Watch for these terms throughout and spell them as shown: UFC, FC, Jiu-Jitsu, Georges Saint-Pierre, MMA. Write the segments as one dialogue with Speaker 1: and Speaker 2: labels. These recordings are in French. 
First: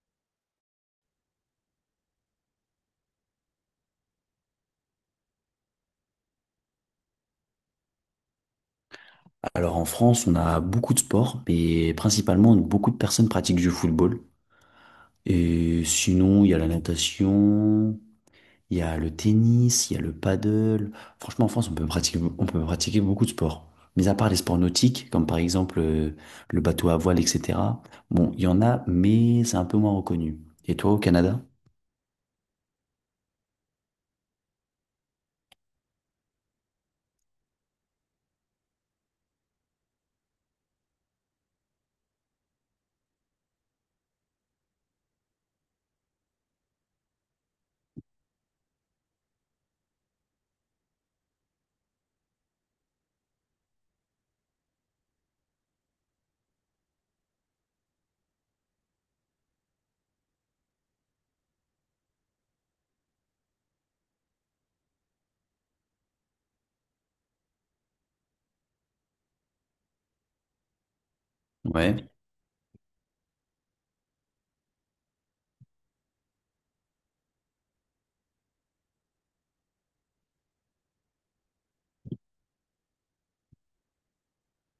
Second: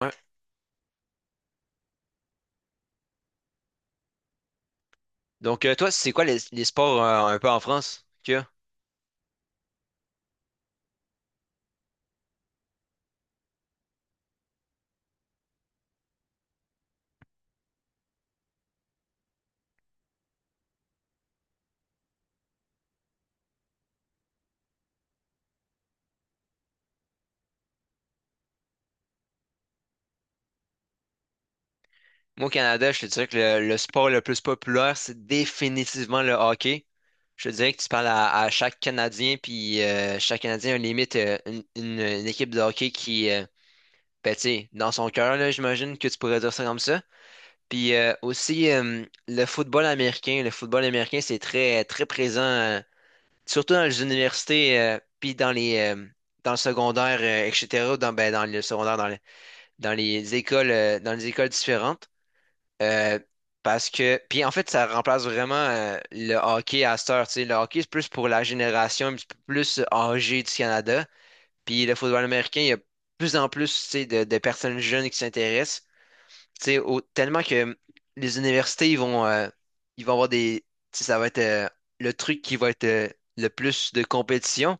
Speaker 1: Ouais. Donc, toi, c'est quoi les sports un peu en France qu'il y a?
Speaker 2: Alors en France, on a beaucoup de sports, mais principalement beaucoup de personnes pratiquent du football. Et sinon, il y a la natation, il y a le tennis, il y a le paddle. Franchement, en France, on peut pratiquer beaucoup de sports. Mais à part les sports nautiques, comme par exemple le bateau à voile, etc. Bon, il y en a, mais c'est un peu moins reconnu. Et toi, au Canada?
Speaker 1: Moi, au Canada, je te dirais que le sport le plus populaire, c'est définitivement le hockey. Je te dirais que tu parles à chaque Canadien, puis chaque Canadien a limite une équipe de hockey qui, ben, tu sais, dans son cœur, là, j'imagine que tu pourrais dire ça comme ça. Puis aussi, le football américain. Le football américain, c'est très, très présent, surtout dans les universités, puis dans les, dans le secondaire, etc., dans, ben, dans le secondaire, dans les écoles différentes. euh, Parce que, puis en fait, ça remplace vraiment le hockey à cette heure, tu sais. Le hockey, c'est plus pour la génération un petit peu plus âgée du Canada. Puis le
Speaker 2: Ouais.
Speaker 1: football américain, il y a de plus en plus, tu sais, de personnes jeunes qui s'intéressent. Tu sais, tellement que les universités, ils vont avoir des. Tu sais, ça va être le truc qui va être le plus de compétition.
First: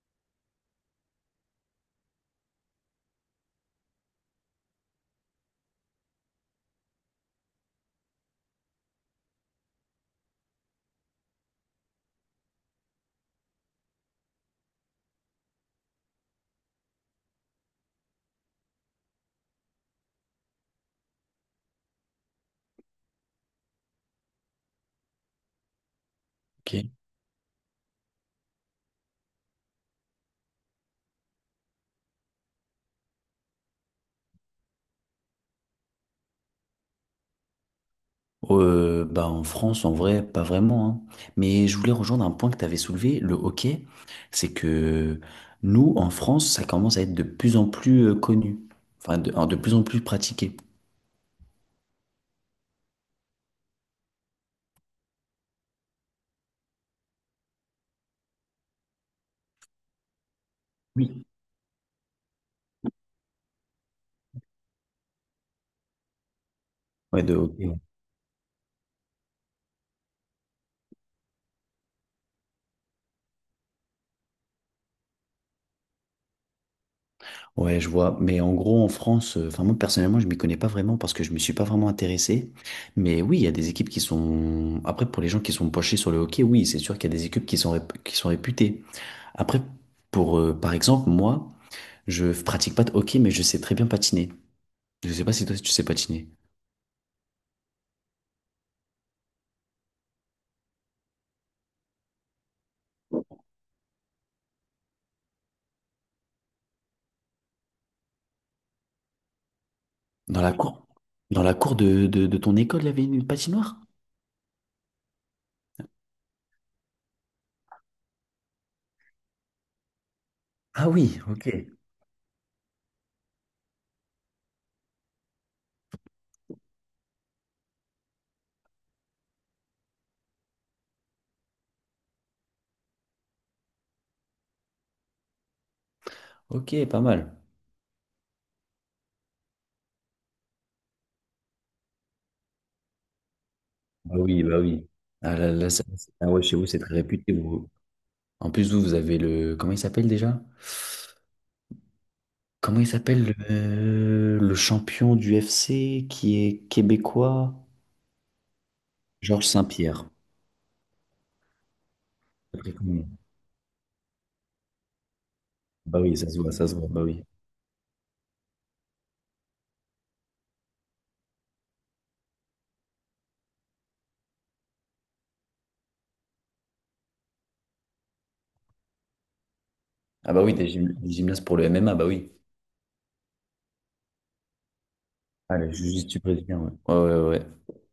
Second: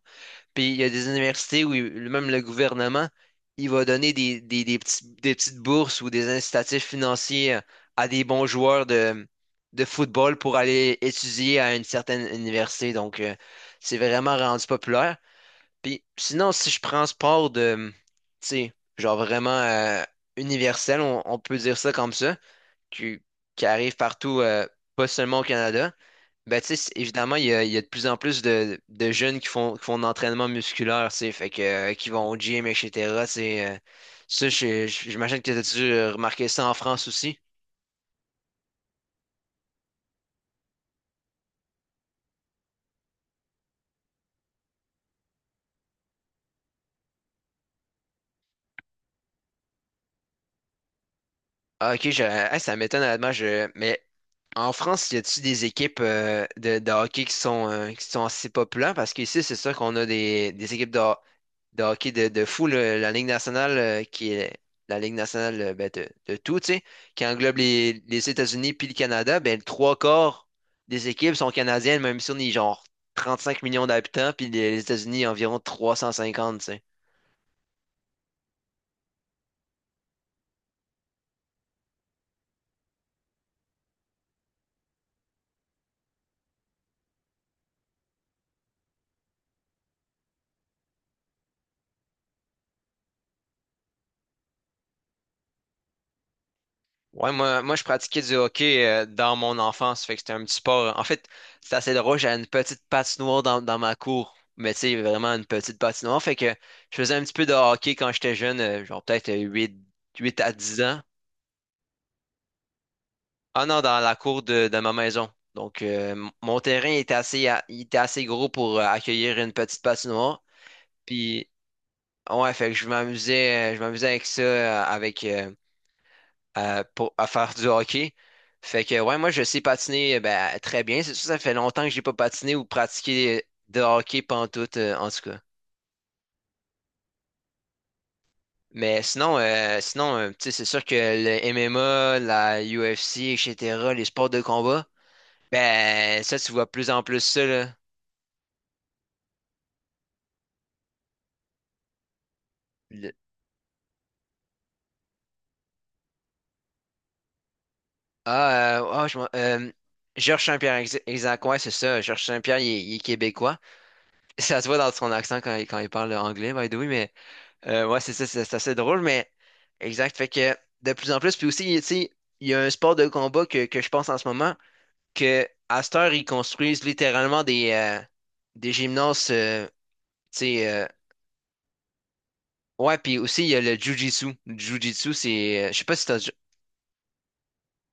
Speaker 1: Puis il y a des universités où même le gouvernement, il va donner des petites bourses ou des incitatifs financiers à des bons joueurs de football pour aller étudier à une certaine université. Donc, c'est vraiment rendu populaire. Puis sinon, si je prends sport de, tu sais, genre vraiment universel, on peut dire ça comme ça, qui, qui arrive partout, pas seulement au Canada. Ben, tu sais,
Speaker 2: Ok.
Speaker 1: évidemment, il y a de plus en plus de jeunes qui font de l'entraînement musculaire, tu sais, fait que, qui vont au gym, etc. C'est, ça, j'imagine que tu dû remarquer ça en France aussi.
Speaker 2: Bah en France, en vrai, pas vraiment, hein. Mais je voulais rejoindre un point que tu avais soulevé, le hockey. C'est que nous, en France, ça commence à être de plus en plus connu. Enfin, de plus en plus pratiqué.
Speaker 1: Ah, ok, hey, ça m'étonne, honnêtement, mais en France, y a t il des équipes de hockey qui sont assez populaires? Parce qu'ici, c'est sûr qu'on a des équipes de,
Speaker 2: Oui.
Speaker 1: de hockey de fou, là, la Ligue nationale, qui est la Ligue nationale ben, de tout, tu sais,
Speaker 2: Ouais,
Speaker 1: qui
Speaker 2: de
Speaker 1: englobe
Speaker 2: hockey. Ouais.
Speaker 1: les États-Unis puis le Canada, ben, le trois quarts des équipes sont canadiennes, même si on est genre 35 millions d'habitants, puis les États-Unis environ 350, tu sais.
Speaker 2: Ouais, je vois. Mais en gros, en France, enfin, moi, personnellement, je m'y connais pas vraiment parce que je me suis pas vraiment intéressé. Mais oui, il y a des équipes qui sont. Après, pour les gens qui sont penchés sur le hockey, oui, c'est sûr qu'il y a des équipes qui sont, qui sont réputées. Après, pour, par exemple, moi. Je pratique pas de hockey, mais je sais très bien patiner. Je sais pas si toi tu sais patiner.
Speaker 1: Ouais, moi, je pratiquais du hockey dans mon enfance, fait que c'était un petit sport. En fait, c'est assez drôle, j'avais une petite patinoire dans ma cour, mais tu sais, vraiment une petite patinoire, fait que je faisais un petit peu de hockey quand j'étais jeune, genre peut-être huit
Speaker 2: Dans
Speaker 1: à
Speaker 2: la
Speaker 1: 10
Speaker 2: cour,
Speaker 1: ans.
Speaker 2: dans la cour de, de ton école, il y avait une
Speaker 1: Ah
Speaker 2: patinoire?
Speaker 1: non, dans la cour de ma maison. Donc, mon terrain était assez, il était assez gros pour accueillir une petite patinoire.
Speaker 2: Ah oui, ok.
Speaker 1: Puis, ouais, fait que je m'amusais avec ça, avec, pour, à faire du hockey. Fait que, ouais, moi, je sais patiner, ben, très bien. C'est sûr, ça fait longtemps que j'ai pas patiné ou pratiqué de hockey pantoute, en tout cas.
Speaker 2: Ok, pas mal.
Speaker 1: Mais sinon, tu sais, c'est sûr que le MMA, la UFC, etc., les
Speaker 2: Bah
Speaker 1: sports de
Speaker 2: oui, bah
Speaker 1: combat,
Speaker 2: oui. Ah, là, là, ça-
Speaker 1: ben,
Speaker 2: Ah
Speaker 1: ça,
Speaker 2: ouais,
Speaker 1: tu
Speaker 2: chez vous,
Speaker 1: vois
Speaker 2: c'est
Speaker 1: plus
Speaker 2: très
Speaker 1: en plus
Speaker 2: réputé,
Speaker 1: ça, là.
Speaker 2: vous. En plus, vous, vous avez le... Comment il s'appelle déjà? Comment il s'appelle le champion du FC qui est québécois?
Speaker 1: Ah, ah,
Speaker 2: Georges Saint-Pierre.
Speaker 1: Georges Saint-Pierre, exact, ouais, c'est ça. Georges Saint-Pierre,
Speaker 2: Très
Speaker 1: il est
Speaker 2: connu.
Speaker 1: québécois. Ça se voit dans son accent quand il
Speaker 2: Bah
Speaker 1: parle
Speaker 2: oui,
Speaker 1: anglais, by
Speaker 2: ça
Speaker 1: the
Speaker 2: se
Speaker 1: way,
Speaker 2: voit, bah
Speaker 1: mais
Speaker 2: oui.
Speaker 1: ouais, c'est ça, c'est assez drôle, mais exact. Fait que de plus en plus, puis aussi, tu sais, il y a un sport de combat que je pense en ce moment, que à cette heure, ils construisent littéralement des gymnases,
Speaker 2: Ah
Speaker 1: tu
Speaker 2: bah oui,
Speaker 1: sais,
Speaker 2: des, des gymnastes pour le MMA, bah oui.
Speaker 1: ouais, puis aussi, il y a le Jiu-Jitsu. Le Jiu-Jitsu,
Speaker 2: Ah,
Speaker 1: c'est,
Speaker 2: le
Speaker 1: je sais pas si t'as,
Speaker 2: jiu-jitsu
Speaker 1: déjà-
Speaker 2: brésilien, ouais. Ouais, ouais, ouais.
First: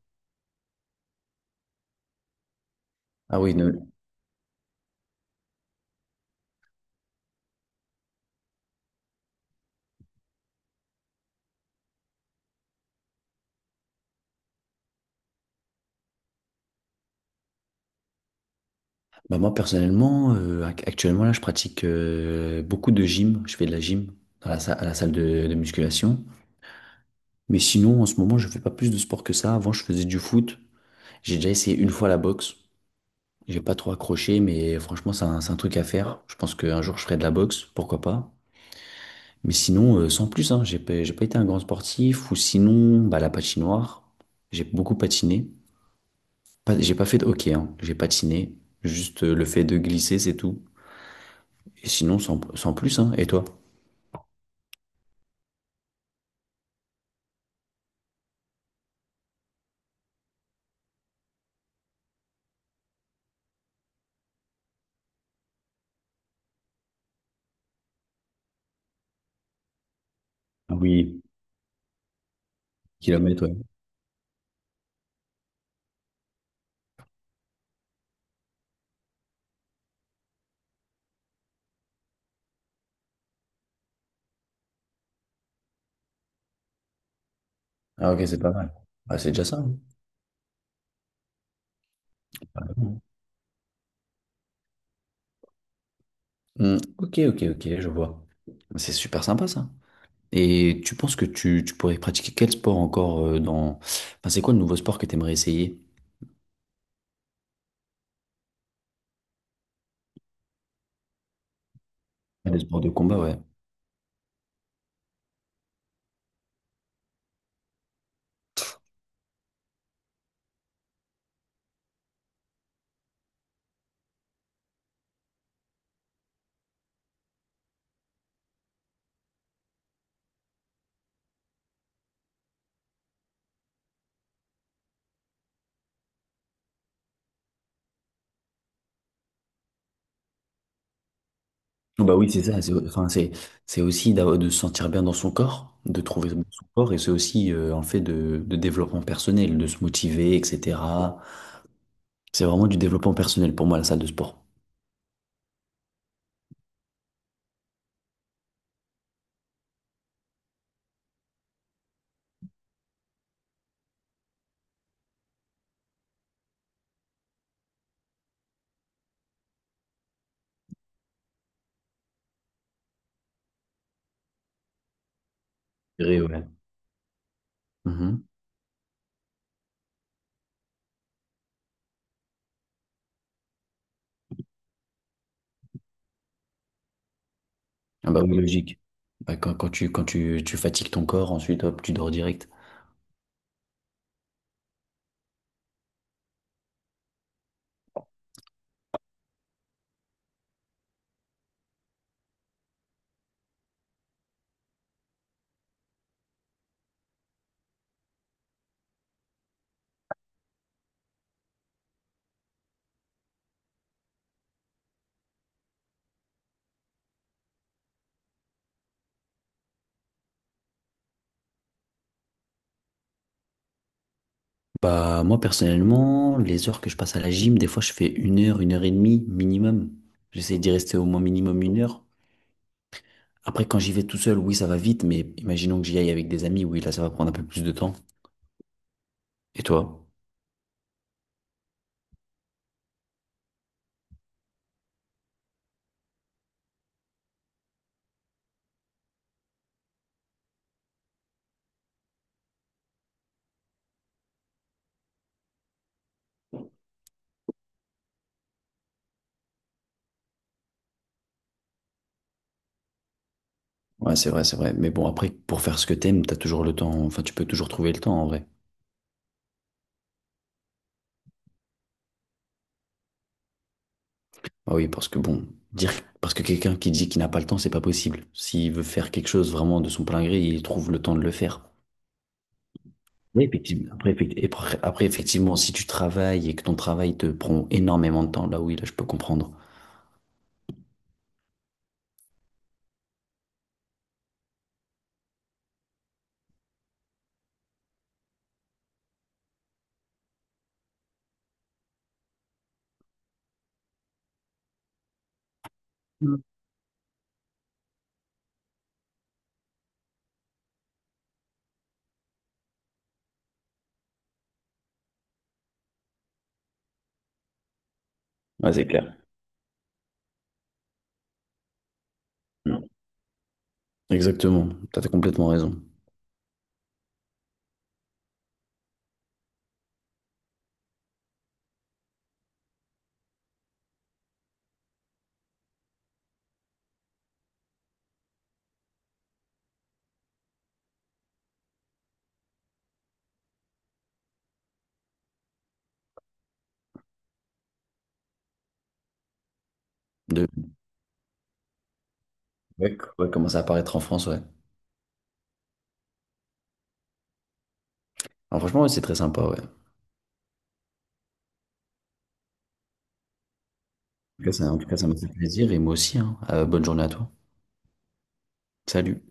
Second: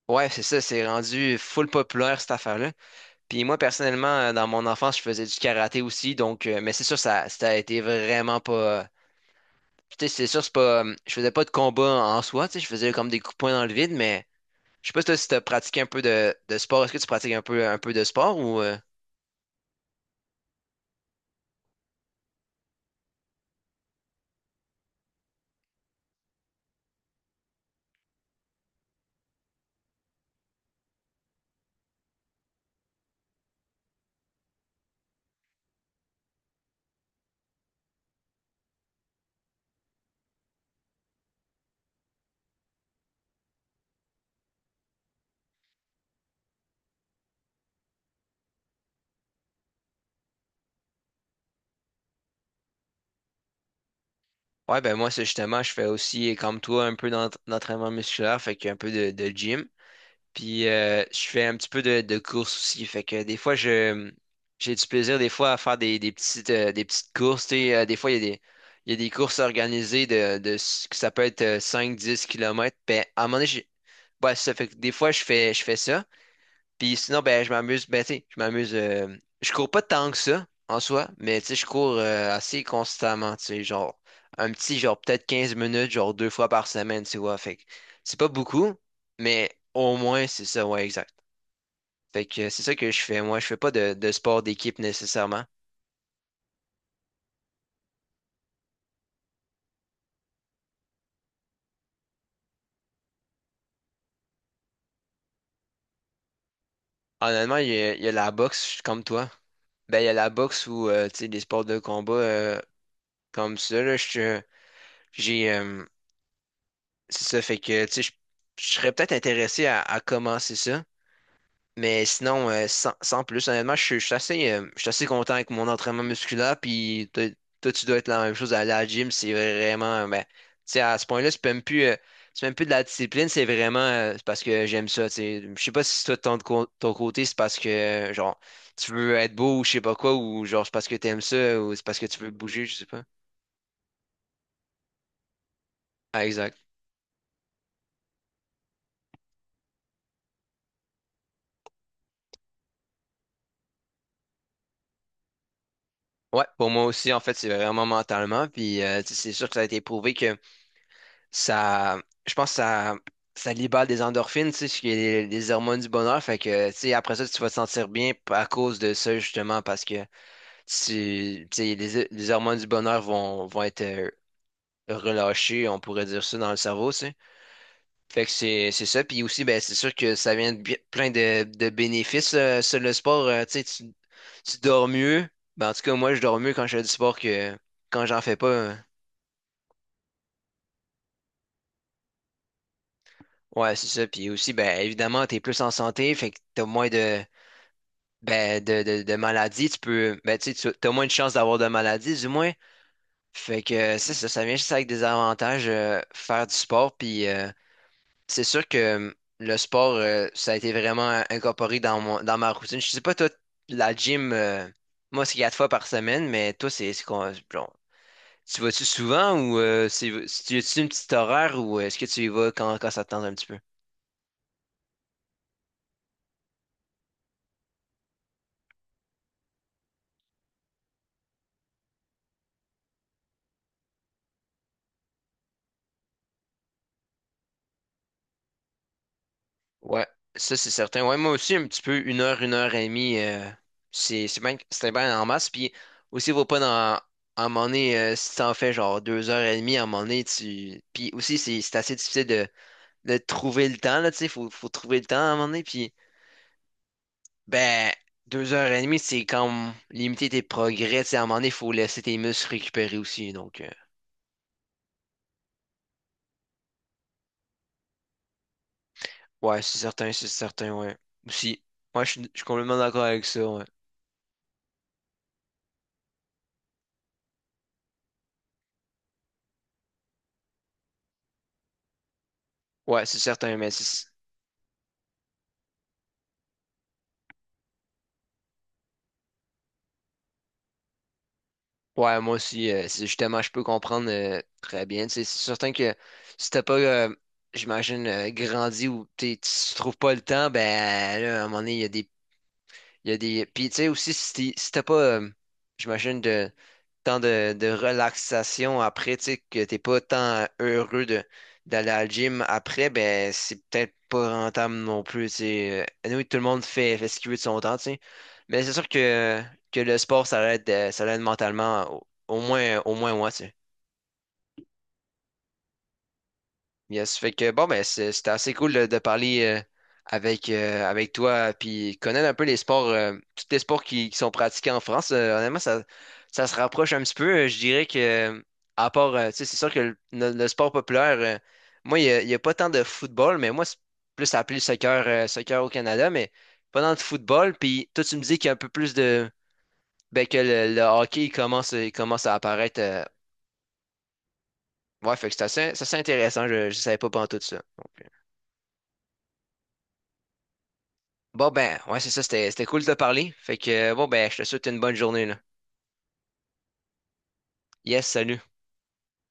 Speaker 1: ouais, c'est ça, c'est rendu full populaire, cette affaire-là.
Speaker 2: Ah
Speaker 1: Puis
Speaker 2: oui,
Speaker 1: moi,
Speaker 2: ne-
Speaker 1: personnellement, dans mon enfance, je faisais du karaté aussi, donc, mais c'est sûr, ça a été vraiment pas. Tu sais, c'est sûr, c'est pas. Je faisais pas de combat en soi, tu sais, je faisais comme des coups de poing dans le vide, mais je sais pas si toi, si t'as pratiqué un peu de sport. Est-ce que tu pratiques un peu de sport ou.
Speaker 2: Bah moi personnellement, actuellement là, je pratique beaucoup de gym. Je fais de la gym dans la à la salle de musculation. Mais sinon, en ce moment, je fais pas plus de sport que ça. Avant, je faisais du foot. J'ai déjà essayé une fois la boxe. J'ai pas trop accroché, mais franchement, c'est un truc à faire. Je pense qu'un jour, je ferai de la boxe, pourquoi pas. Mais sinon, sans plus, hein, j'ai pas été un grand sportif. Ou sinon, bah, la patinoire. J'ai beaucoup patiné. Pas- j'ai pas fait de hockey, hein. J'ai patiné. Juste le fait de glisser, c'est tout. Et sinon, sans plus, hein. Et toi?
Speaker 1: Ouais, ben moi, c'est justement, je fais aussi, comme toi, un peu d'entraînement musculaire, fait qu'un peu de gym. Puis je fais un petit peu de course aussi. Fait que des fois, je j'ai du plaisir des fois à faire des petites courses, tu sais. Des fois, il y a des courses organisées de
Speaker 2: Ah
Speaker 1: ce que ça
Speaker 2: oui,
Speaker 1: peut être 5, 10 kilomètres. Ben, à un moment
Speaker 2: kilomètres,
Speaker 1: donné,
Speaker 2: ouais.
Speaker 1: ouais, ça fait que des fois, je fais ça. Puis sinon, ben, je m'amuse. Ben, tu sais, je m'amuse. Je cours pas tant que ça, en soi, mais tu sais, je cours assez constamment, tu sais, genre, un petit, genre, peut-être 15 minutes, genre, deux fois par semaine, tu vois. Fait que
Speaker 2: Ah,
Speaker 1: c'est pas
Speaker 2: ok, c'est pas mal.
Speaker 1: beaucoup,
Speaker 2: Ah, c'est déjà
Speaker 1: mais
Speaker 2: ça, hein.
Speaker 1: au moins, c'est ça, ouais, exact. Fait que
Speaker 2: Ah,
Speaker 1: c'est ça que je
Speaker 2: bon.
Speaker 1: fais. Moi, je fais pas de sport d'équipe nécessairement.
Speaker 2: Hmm, ok, ok, ok, je vois. C'est super sympa, ça. Et tu penses que tu pourrais pratiquer quel sport encore dans... Enfin, c'est quoi le nouveau sport que tu aimerais essayer?
Speaker 1: Honnêtement, il y a la boxe, je suis comme toi. Ben, il y a la boxe ou, tu sais, des sports de combat
Speaker 2: Ah, le sport de combat, ouais.
Speaker 1: comme ça, là, j'ai, euh, c'est ça, fait que, tu sais, je serais peut-être intéressé à commencer ça. Mais sinon, sans plus, honnêtement, je suis assez content avec mon entraînement musculaire. Puis toi, tu dois être la même chose à la gym. C'est vraiment, ben, tu sais, à ce point-là, c'est même plus de la discipline. C'est vraiment, c'est parce que j'aime ça, tu sais. Je sais pas si toi, de ton côté, c'est parce que, genre, tu veux être beau ou je sais pas quoi, ou genre, c'est parce que t'aimes ça, ou c'est parce
Speaker 2: Oh,
Speaker 1: que
Speaker 2: bah
Speaker 1: tu
Speaker 2: oui,
Speaker 1: veux
Speaker 2: c'est ça.
Speaker 1: bouger,
Speaker 2: C'est,
Speaker 1: je sais pas.
Speaker 2: enfin, c'est aussi d'avoir- de se sentir bien dans son corps, de
Speaker 1: Ah,
Speaker 2: trouver
Speaker 1: exact.
Speaker 2: son corps, et c'est aussi un fait de développement personnel, de se motiver, etc. C'est vraiment du développement personnel pour moi, la salle de sport.
Speaker 1: Ouais, pour moi aussi, en fait, c'est vraiment mentalement. Puis, tu sais, c'est sûr que ça a été prouvé ça, je pense que ça libère des endorphines, tu sais, ce qui est les hormones du bonheur. Fait que, tu sais, après ça, tu vas te sentir bien à cause de ça, justement, parce que tu sais, les hormones du bonheur vont être relâchées, on
Speaker 2: Je
Speaker 1: pourrait dire ça,
Speaker 2: dirais.
Speaker 1: dans le cerveau, tu sais.
Speaker 2: Ouais.
Speaker 1: Fait que c'est ça. Puis aussi, ben, c'est sûr que ça vient plein de bénéfices, sur le sport. Tu sais, tu dors mieux. Ben, en tout cas, moi, je dors mieux quand je fais du sport que quand
Speaker 2: Ah
Speaker 1: j'en
Speaker 2: bah
Speaker 1: fais
Speaker 2: oui,
Speaker 1: pas,
Speaker 2: logique.
Speaker 1: hein.
Speaker 2: Bah, quand, quand tu fatigues ton corps, ensuite, hop, tu dors direct.
Speaker 1: Ouais, c'est ça. Puis aussi, ben, évidemment, t'es plus en santé, fait que t'as moins de ben, de maladie, tu peux. Ben, tu sais, tu as moins de chances d'avoir de maladie, du moins. Fait que c'est ça, ça vient juste avec des avantages, faire du sport. Puis c'est sûr que le sport, ça a été vraiment incorporé dans ma routine. Je sais pas, toi, la gym, moi, c'est quatre fois par semaine, mais toi, c'est quoi? Bon, tu vas-tu souvent ou c'est, tu as-tu une petite horaire ou est-ce que tu y vas quand ça te tente un petit peu?
Speaker 2: Bah, moi, personnellement, les heures que je passe à la gym, des fois, je fais une heure et demie minimum. J'essaie d'y rester au moins minimum une heure. Après, quand j'y vais tout seul, oui, ça va vite, mais imaginons que j'y aille avec des amis, oui, là, ça va prendre un peu plus de temps. Et toi?
Speaker 1: Ouais, ça c'est certain. Ouais, moi aussi, un petit peu, 1 heure, 1 heure et demie, c'est bien, c'était bien en masse. Puis aussi, vaut pas dans, à un moment donné, si t'en fais genre 2 heures et demie, à un moment donné, tu. Puis aussi, c'est assez difficile de trouver le temps, là, tu sais, faut trouver le temps à un moment donné. Puis, ben, 2 heures et demie, c'est comme limiter tes progrès, tu sais, à un moment donné, faut laisser tes muscles récupérer aussi. Donc,
Speaker 2: Ouais, c'est vrai, c'est vrai. Mais bon, après, pour faire ce que t'aimes, t'as toujours le temps. Enfin, tu peux toujours trouver le temps, en vrai.
Speaker 1: ouais, c'est certain, ouais. Aussi, moi, je suis complètement d'accord avec ça, ouais.
Speaker 2: Ah oui, parce que bon, dire, parce que quelqu'un qui dit qu'il n'a pas le temps, c'est pas possible. S'il veut faire quelque chose vraiment de son plein gré, il trouve le temps de le faire.
Speaker 1: Ouais, c'est
Speaker 2: Oui,
Speaker 1: certain, mais
Speaker 2: effectivement.
Speaker 1: c'est.
Speaker 2: Après, après, effectivement, si tu travailles et que ton travail te prend énormément de temps, là oui, là je peux comprendre.
Speaker 1: Ouais, moi aussi, c'est justement, je peux comprendre très bien. Tu sais, c'est certain que si t'as pas, j'imagine, grandi ou tu trouves pas le temps, ben là, à un moment donné, il y a des. Il y a des... Puis tu sais aussi, si t'as pas, j'imagine,
Speaker 2: Mm.
Speaker 1: de tant de relaxation après, tu sais, que t'es pas tant heureux d'aller à la gym après, ben c'est peut-être pas rentable non plus, tu sais. Anyway, tout le monde fait ce qu'il veut de son temps, tu sais. Mais c'est
Speaker 2: Ouais,
Speaker 1: sûr
Speaker 2: c'est clair.
Speaker 1: que le sport, ça l'aide mentalement, au, au moins,
Speaker 2: Mm.
Speaker 1: au moins moi, tu sais.
Speaker 2: Exactement. T'as complètement raison.
Speaker 1: Yes, fait que bon, ben c'était assez cool de parler avec toi, puis connaître un peu les sports, tous les sports qui sont pratiqués en France. Honnêtement, ça se rapproche un petit peu. Je dirais que, à part, tu sais, c'est sûr que le sport populaire, moi, il y a pas tant de football, mais moi, c'est plus appelé soccer, soccer au Canada, mais pas tant de football. Puis toi, tu me dis qu'il y a un peu plus de. Ben, que
Speaker 2: De
Speaker 1: le hockey, il commence à apparaître.
Speaker 2: ouais, ouais, commencer à apparaître en France, ouais.
Speaker 1: Ouais, fait que c'est assez intéressant. Je ne savais pas pendant tout ça. Donc,
Speaker 2: Alors, franchement, ouais, c'est très sympa, ouais. En
Speaker 1: bon ben, ouais, c'est ça, c'était cool de te parler. Fait que bon ben, je te
Speaker 2: tout cas,
Speaker 1: souhaite
Speaker 2: ça, en
Speaker 1: une
Speaker 2: tout
Speaker 1: bonne
Speaker 2: cas, ça m'a
Speaker 1: journée
Speaker 2: fait
Speaker 1: là.
Speaker 2: plaisir et moi aussi, hein. Bonne journée à toi.
Speaker 1: Yes, salut.
Speaker 2: Salut.